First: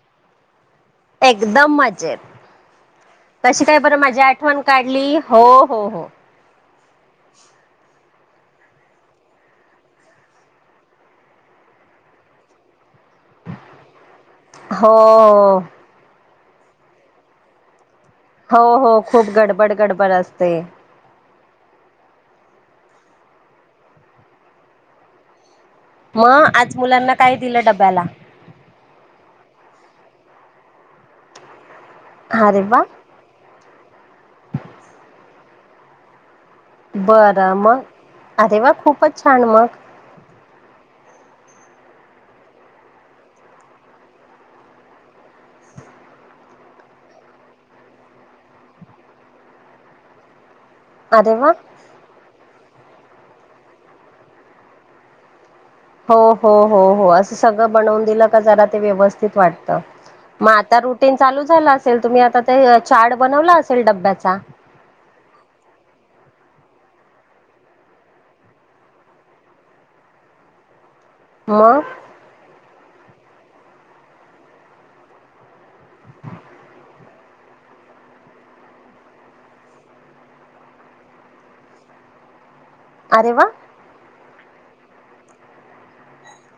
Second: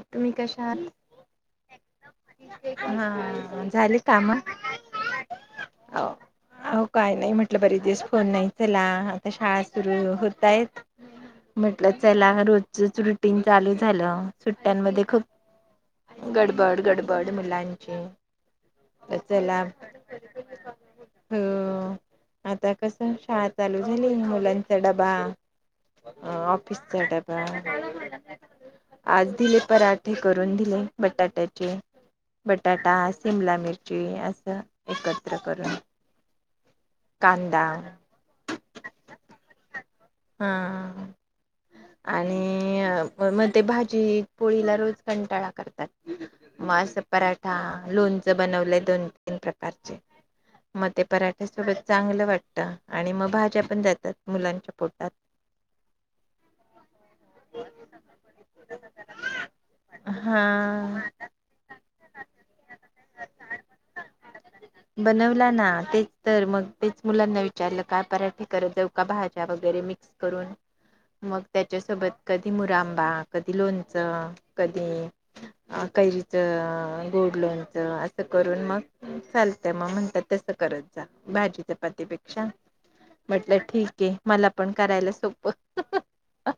तुम्ही कशा आहात? एकदम मजेत हा कशी काय बरं झाली माझी काम? आठवण काडली हो हो हो. हो काय नाही म्हटलं बरेच दिवस फोन नाही चला आता शाळा सुरू होतायत. म्हटलं चला रोजचच रुटीग चालू झालं. सुट्ट्यांमध्ये हो खूप गडबड गडबड मुलांची हो हो खूप गडबड गडबड असते. हम आता कस शाळा चालू झाली मुलांचा डबा. अ मग आज ऑफिस मुलांना काय डबा. दिलं डब्याला आज दिले पराठे करून दिले बटाट्याचे अरे वा बटाटा शिमला मिर जे असा एकत्र करून बरं कांदा मग अरे वा खूपच छान मग हा आणि म ते भा जी पोळीला रोज कंटाळा करतात. मग अस पराठा लोणचं बनवलंय दोन, तीन प्रकारचे मग ते अरे पराठे वा सोबत चांगलं वाटतं आणि मग भाज्या पण जातात मुलांच्या पोटात हो हो हो हो असं सगळं बनवून दिलं का जरा ते व्यवस्थित वाटत. मग आता हा. रुटीन चालू झालं असेल तुम्ही आता ते चार्ट बनवला असेल डब्याचा बनवला ना तेच तर मग तेच मुलांना विचारलं काय पराठे करत जाऊ का भाज्या वगैरे मिक्स करून मग त्याच्या सोबत कधी मुरांबा कधी लोणचं कधी अ कैरीच गोड लोनचं असं करून मग चालत मग म्हणतात तसं करत जा भाजी चपाती पे क्षा अरे वा म्हटलं ठीक आहे मला पण करायला सोपं.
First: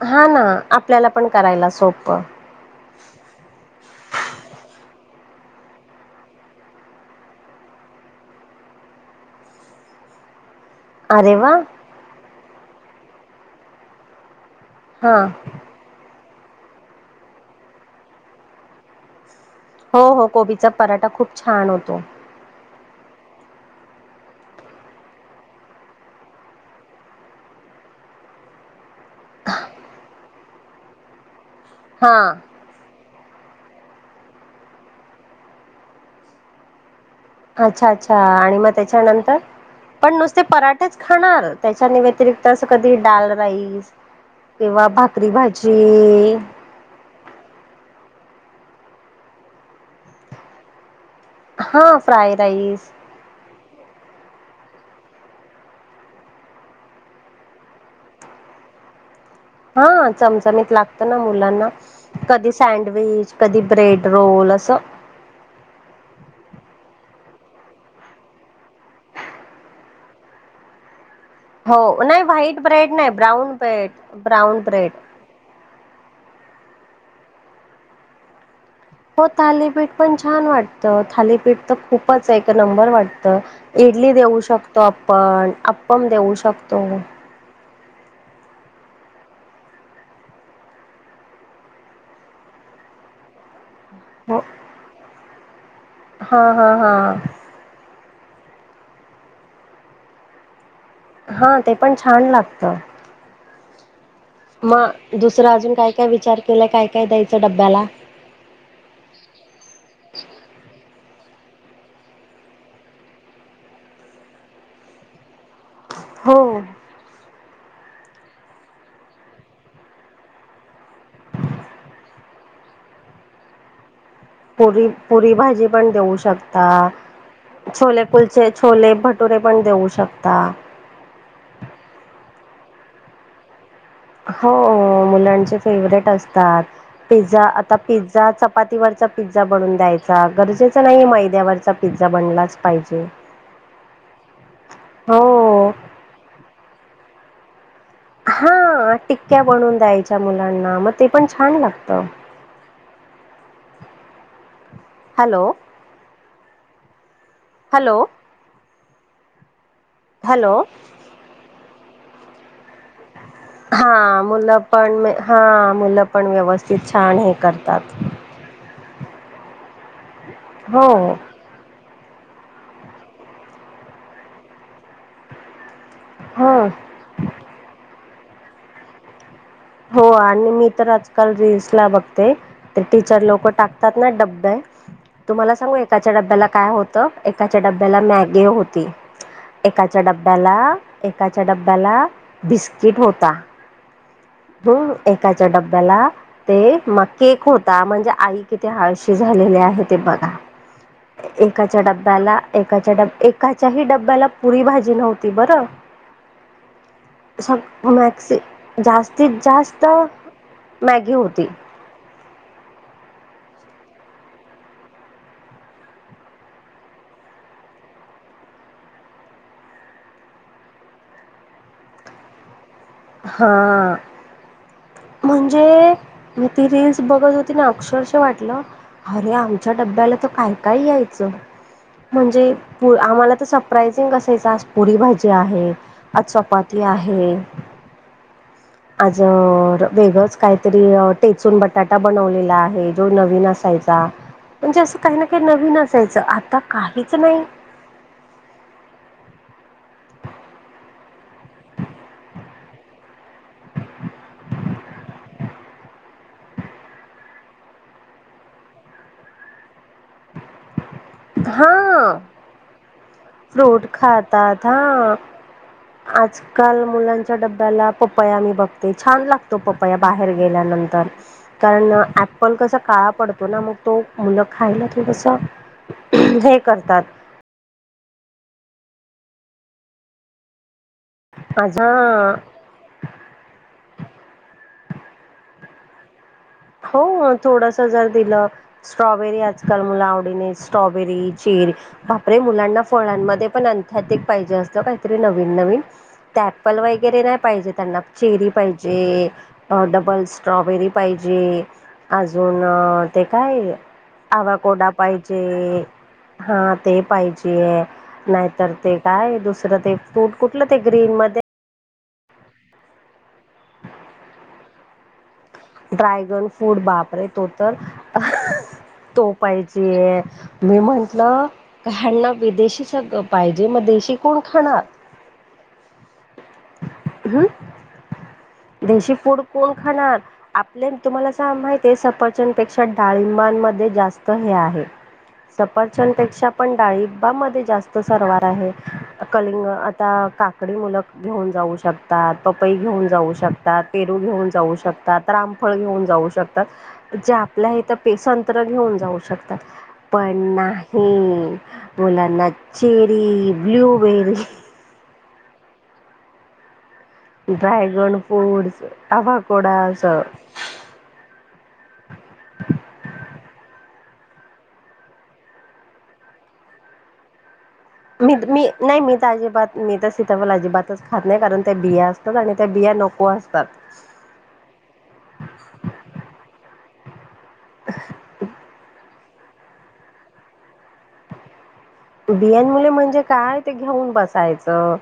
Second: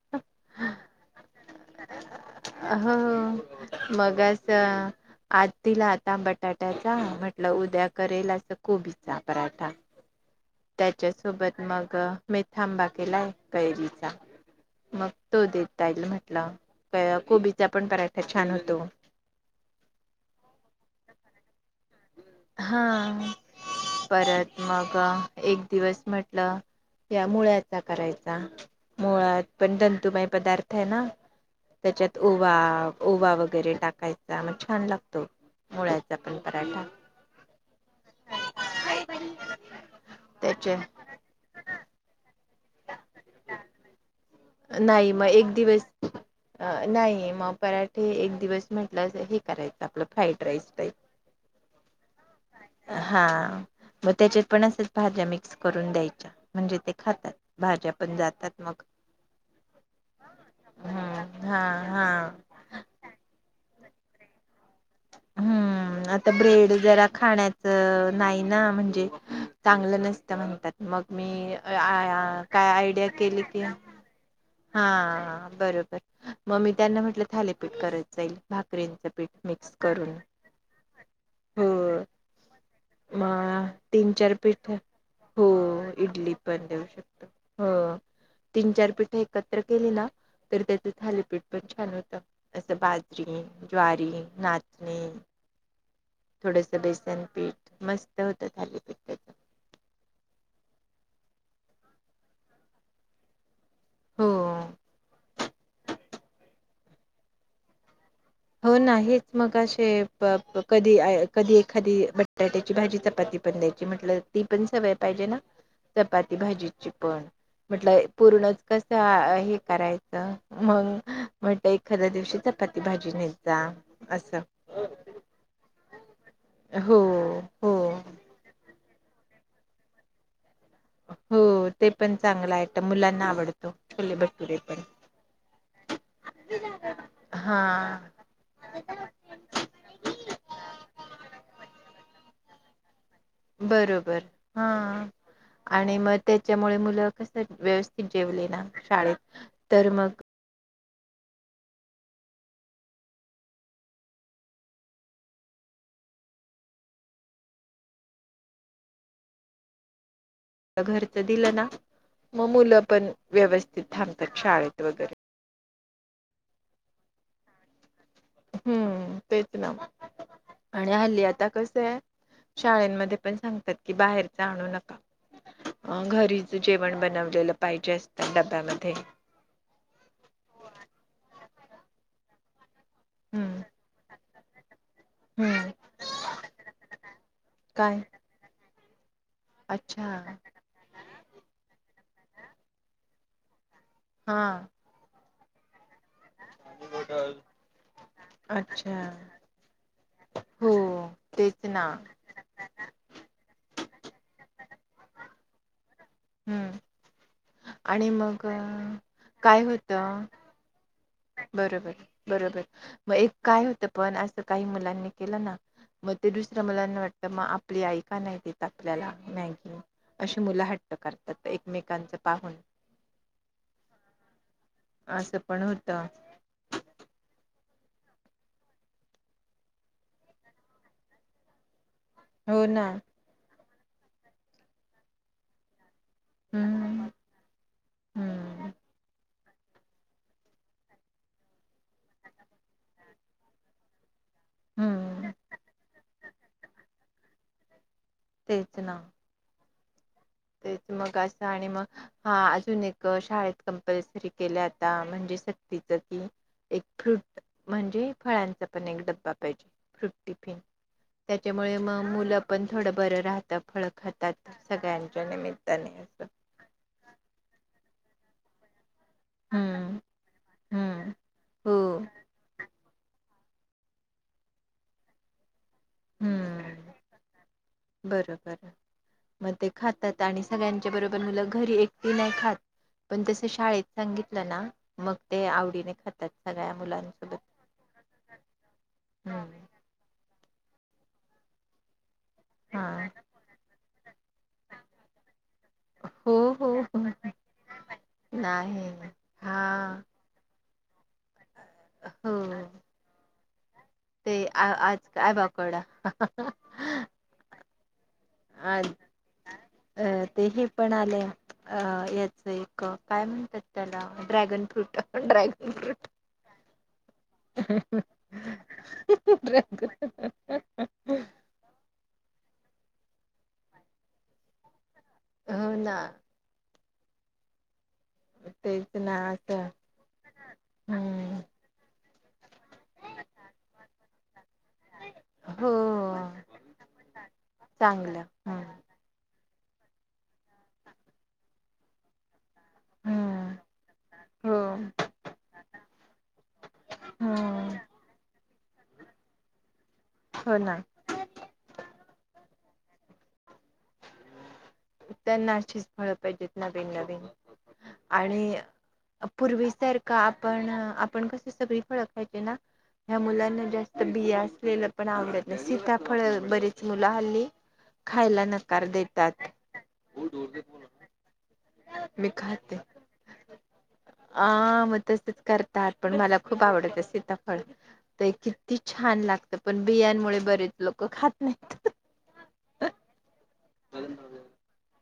हा ना आपल्याला पण करायला सोप. हो मगं असं आज दिला आता बटाट्याचा म्हटलं उद्या करेल अस कोबीचा पराठा. अरे वा त्याच्यासोबत मग मेथांबा केलाय कैरीचा. मग हा तो देतईल म्हटला कोबीचा पण पराठा छान होतो. हो हो कोबीचा पराठा खूप छान होतो. हा. परत मग एक दिवस म्हटलं या मुळ्याचा करायचा. मुळात पण दंतुमय पदार्थ आहे ना हा त्याच्यात ओवा ओवा वगैरे टाकायचा मग छान लागतो मुळ्याचा पण पराठा. अच्छा अच्छा आणि मग त्याच्यानंतर पण नुसते त्याचे पराठेच खाणार त्याच्या नी वतिरिक्त तसं कधी डाल राईस किंवा नाही मग भाकरी एक दिवस भाजी नाही मग पराठे एक दिवस म्हटलं हे करायचं आपलं फ्राईड राईस ह फ्राय राईस हा म त्याच्यात पण असेच भाज्या मिक्स करून द्यायच्या म्हणजे ते खातात भाज्या पण जातात मग हा चमचमीत ह लागत ना हा मुलांना हा कधी सँडविच कधी ब्रेड रोल असं हम्म. आता ब्रेड जरा खाण्याच नाही ना म्हणजे चांगलं नसतं म्हणतात. मग मी हो नाही व्हाईट काय ब्रेड आयडिया नाही केली ब्राऊन की ब्रेड ब्राऊन ब्रेड हा बरोबर मग मी त्यांना म्हटलं थालीपीठ करत जाईल. भाकरींचं हो पीठ मिक्स थालीपीठ करून पण छान वाटतं थालीपीठ हो तर खूपच एक नंबर म वाटतं. तीन इडली चार देऊ पीठ शकतो हो आपण अप्पम इडली देऊ पण शकतो. देऊ शकतो. हा तीन चार पिठा एकत्र केले ना तर त्याच थालीपीठ पण छान होत अस बा त्री ज्वारी हो नाचणी हा हा थोडंसं हा बेसन पीठ मस्त होतं थालीपीठ त्याचं. हा ते पण छान लागतं. हो. मग दुसरं अजून काय काय विचार केलाय काय काय द्यायचं डब्याला? हो ना हे च मग असे कधी-कधी एखादी बटाट्याची भाजी चपाती पण द्यायची म्हटलं ती पण सवय पाहिजे ना चपाती हो. भाजीची पण म्हटलं पूर्णच कसं हे करायचं मग म्हटलं एखाद्या दिवशी चपाती भाजी तिन्हीच जा असं पुरी पुरी भाजी पण देऊ शकता हो हो. छोले कुल छोले भटुरे पण देऊ शकता. हो ते पण चांगलं आहे मुलांना आवडत. हो मुलांचे फेवरेट असतात. पिझ्झा हा आता पिझ्झा चपातीवरचा पिझ्झा बनून द्यायचा गरजेच नाही मैद्यावरचा पिझ्झा बनलाच पाहिजे. बरोबर हा हो आणि मग त्याच्यामुळे मुलं कस व्यवस हा टिक्क्या बनवून मग द्यायच्या मुलांना मग ते पण छान लागत. Hello hello hello. घरच दिलं ना मग मुलं पण व्यवस्थित हा थांबतात मुलं शाळेत पण वगैरे हा मुलं पण व्यवस्थित छान हे करतात. हम्म तेच ना हो आणि हल्ली आता कसं आहे शाळेनमध्ये पण सांगतात की बाहेरच आणू नका. अ घरीच हो जेवण बनवलेलं पाहिजे असतं डब्यामध्ये हो आणि मी तर आजकाल रिल्सला बघते. तर टीचर लोक हम्म टाकतात ना डब्यात. तुम्हाला हम्म सांगू एकाच्या डब्याला काय होतं, एकाच्या डब्याला काय मॅगी गे होती एकाच्या अच्छा डब्याला एकाच्या डब्याला बिस्किट होता. हां एकाच्या डब्याला, ते मग केक होता म्हणजे आई किती अच्छा आळशी झालेली आहे ते बघा हो तेच एकाच्या ना डब्याला एकाच्या ड एकाच्या ही डब्याला पुरी भाजी नव्हती बरं. हम्म स आणि मॅक्सि मग अ, जास्तीत काय जास्त होतं मॅगी होती बरोबर बरोबर मग एक काय होतं पण असं काही मुलांनी केलं ना मग ते दुसऱ्या मुलांना वाटतं मग आपली आई का नाही देत आपल्याला मॅगी अशी मुलं हट्ट करतात एकमेकांच पाहून. हा असं पण म्हणजे होतं. मग ती रीलस बघत होती ना अक्षरश वाटलं अरे आमच्या डब्याला तर काय-काय यायचं म्हणजे हो ना. आम्हाला तर सरप्राइझिंग असायचं आज पुरी भाजी आहे. आज चपाती हम्म, आहे. हम्म आज वेगळच काहीतरी टेचून बटाटा बनवलेला आहे जो नवीन असायचा. म्हणजे असं काही ना हम्म. काही नवीन असायचं आता काहीच नाही तेच ना. तेच मग असं आणि मग हा अजून एक शाळेत कंपल्सरी केल्या आता म्हणजे सक्तीच की एक फ्रूट म्हणजे फळांचा पण एक डबा पाहिजे फ्रूट टिफिन. त्याच्यामुळे मग हा मुलं पण थोडं बरं राहतं फ्रूट फळ खातात सगळ्यां हा आजकाल मुलांच्या डब्याला पपया मी बघत ते छान लागतो पपया हम्म बाहेर गेल्यानंतर हम्म. हो कारण अँपल कस काळा पडतो ना मग तो मुलं खायला थोडस हे करतात बरबर म ते खातात आणि सगळ्यांच्या बरोबर मुलं घरी आज एकटी नाही हा खात. पण तसं शाळेत सांगितलं ना मग ते आवडीने खातात. सगळ्या हो मुलांसोबत. थोडस जर दिलं स्ट्रॉबेरी या हम्म तर मुल आवडीने स्ट्रॉबेरी, चेरी बापरे मुलांना हा फळांमध्ये पण अन्थेटिक पाहिजे असतं काहीतरी नवीन नवीन. हो ते हो अँप्पल हो वगैरे नाही पाहिजे त्यांना चेरी नाही. पाहिजे हा डबल स्ट्रॉबेरी पाहिजे हो अजून ते काय ते आ आवाकोडा आज काय पाहिजे, बाकोडा हा ते पाहिजे. नाहीतर आज ते काय दुसरं ते अ फ्रुट हे कुठलं ते पण आले ग्रीनमध्ये अ याच एक काय म्हणतात त्याला dragon fruit drag dragon fruit बापरे तो तर तो फ्रूट पाहिजे मी म्हंटलं यांना विदेशी सगळं पाहिजे मग देशी कोण खाणार? हो ना. [inaudible] तेच देशी ना फूड असं कोण खाणार? आपले तुम्हाला हम्म सां माहित आहे सफरचंपेक्षा डाळबांमध्ये जास्त हे आहे हो सपरचंपेक्षा पण डाळिबामध्ये जास्त चांगलं सरवार आहे हम्म कलिंग आता काकडी मुलक घेऊन जाऊ शकतात पपई घेऊन जाऊ हम्म शकतात शकतात पेरू घेऊन हो जाऊ शकतात रामफळ घेऊन जाऊ शकतात जे आपल्या हम्म तर संत्र घेऊन जाऊ शकतात पण हो ना नाही बोला ना चेरी ब्लूबेरी त्यांना अशीच फळ पाहिजेत नवीन नवीन ड्रॅगन आणि फ्रूट्स, आवाकोडा पूर्वीसारख असं आपण आपण कस सग फळाय ना ह मुलांना जात बिया असलेलं पण आवतत नाही सीताफळ बरीेच मुलं हल्ली मी खायला मी नकार नाही मी तर देतात अजिबात मी तर सीताफळ अजिबातच खात नाही कारण त्या बिया मी असतात आणि त्या बिया नको असतात ह मग तसेच करतात पण मला खूप आवडत सीता ते किती छान लागत पण, बियां बियां मुळे म्हणजे काय? ते घेऊन बसायचं.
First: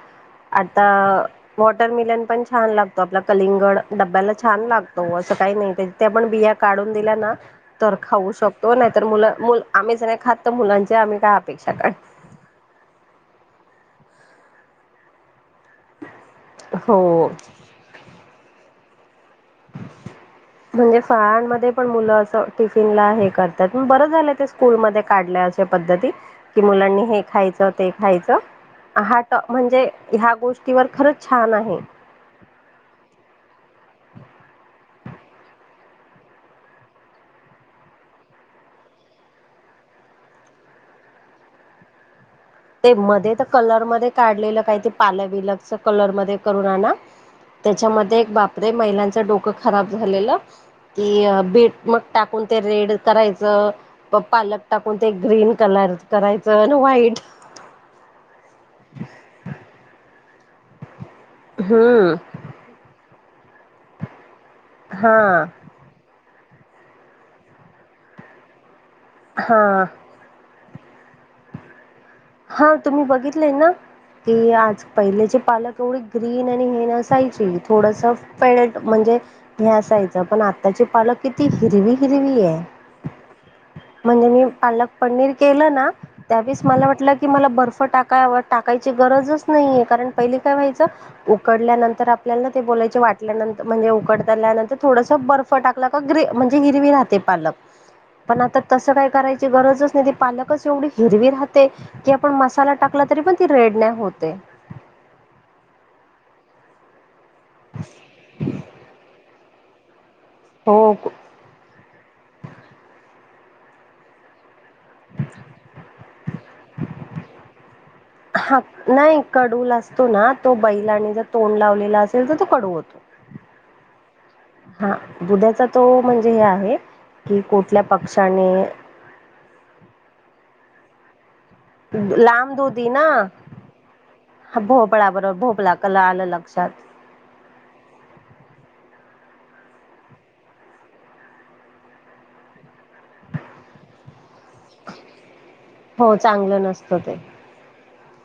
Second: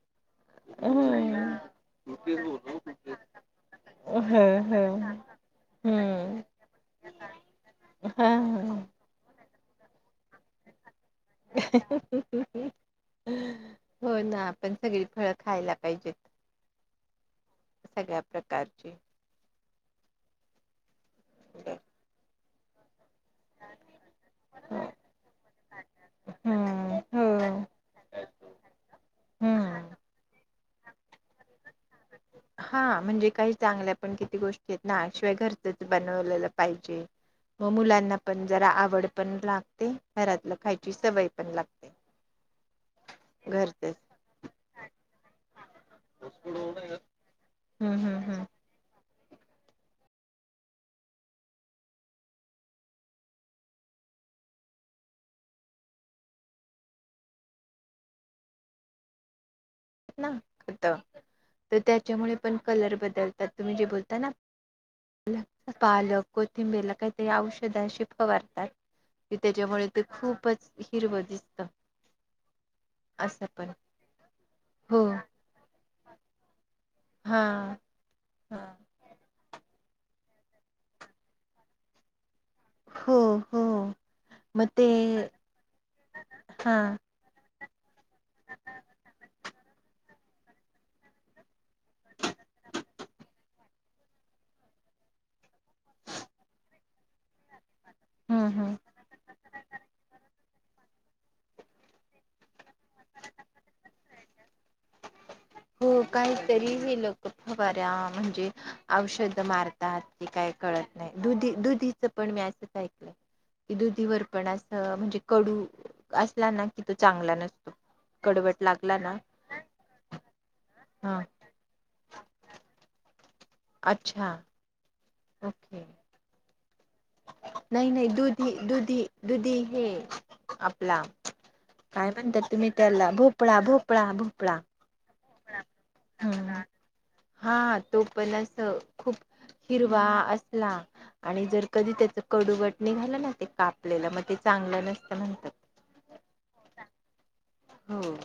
आता हम्म वॉटरमिलन पण छान लागतो, आपला कलिंगड डब्याला ह छान ह लागतो, असं काही नाही ते पण हम्म बिया काढून दिल्या ना, तर हा खाऊ शकतो ह नाहीत मुलं मुल आम्हीच नाही खात त मुलांचे आम्ही का [inaudible] हो ना, आपण सगळी फळं खायला पाहिजेत. हो. सगळ्या प्रकारची. म्हणजे फाळांमध्ये पण, मुलं असं, टिफिन ला हे करतात, बरं झालं ते स्कूलमध्ये काढल्या अशा पद्धती, हम्म मुलांनी हे हो खायचं, ते खायचं हाट, म्हणजे हम्म. ह्या गोष्टीवर खरंच छान आहे. हा म्हणजे काही चांगल्या पण किती गोष्टीयेत ना, शिवाय घरचच बनवलेलं पाहिजे. मग मुलांना पण जरा आवड पण लागते, घरातलं खायची सवय पण लागते. [inaudible] ते मध्ये त, कलर घरचच. मध्ये काढलेलं काही ते पाल बिलाच कलर मध्ये करून आना, हम्म हम्म त्याच्यामध्ये एक हम्म. बापरे, महिलांचं डोकं खराब झालेलं. कि बीट मग टाकून ते रेड करायचं, प पालक टाकून ते ग्रीन कलर करायचंन, व्हाईट [unintelligible] आता त हम्म त्याच्यामुळे पण कलर बदलतात, तुम्ही जे बोलता ना, हा पालक कोथिंबीरला काहीतरी औषध अशी फवारतात. की हा त्याच्यामुळे ते खूपच हिरवं दिसत. हा तुम्ही असं बघितले ना, पण की आज हो पहिलेचे पालक एवढे ग्रीन आणि हे नस हा सायली, थोडस फेट म्हणजे हे असायचं, पण आत्ताचे पालक किती हिरवी हिरवी ये. हो हो म्हणजे मी मग ते पालक पनीर केलं ना, त्यावेळेस हा मला वाट की मला बर्फ टाकावं, टाकायची गरजच नाहीये, कारण पहिली काय व्हायचं, उकडल्यानंतर आपल्याला ते बोलायचे वाटल्यानंतर म्हणजे उकडताल्यानंतर, थोडस बर्फ टाकलाग ग्रे म्हजे हिरवी राहते पालक. हा ना. पण आता तसं काय करायची गरजच नाही, ती पालकच एवढी हिरवी राहते. की आपण मसाला टाकला तरी पण, ती रेड नाही होते. हो काहीतरी हे लोक फवऱा, म्हणजे औषध मार तात की काय हो कळत नाही, दुधी दुधीच पण मी असंच ऐकलंय. की दुधीवर पण असं म्हणजे कडू असला ना कि, तो चांगला नसतो. कडवट लागला ना, कडूला असतो ना, तो बैलाने ज हा तोंड लावलेल असेल, त तो कडू होतो. अच्छा. हा दुध्याचा ओके तो म्हणजे हे आहे. की कुठल्या नाही, नाही, दुधी पक्षाने दुधी दुधी हे आपला काय म्हणतात, लांब तुम्ही दुधी ना त्याला, भोपळा, भोपळा, भोपळा. हा भोपळा बर भोपला कल आलं हम्म लक्षात. हा तो पण अस, खूप हिरवा असला, आणि जर कधी, त्याच कडूवट निघालं ना, ते कापलेलं मग ते चांगलं नसतं म्हणतात. हो चांगलं नसतं ते. हो.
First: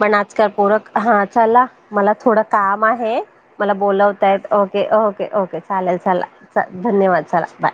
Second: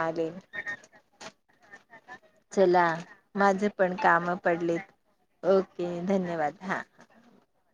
पण आजकाल पोरक हा चला, मला थोडं काम चला आहे, माझे मला पण काम बोलवताय. ओके ओके पडलेत ओके चालेल, धन्यवाद चला, हा धन्यवाद चला बाय.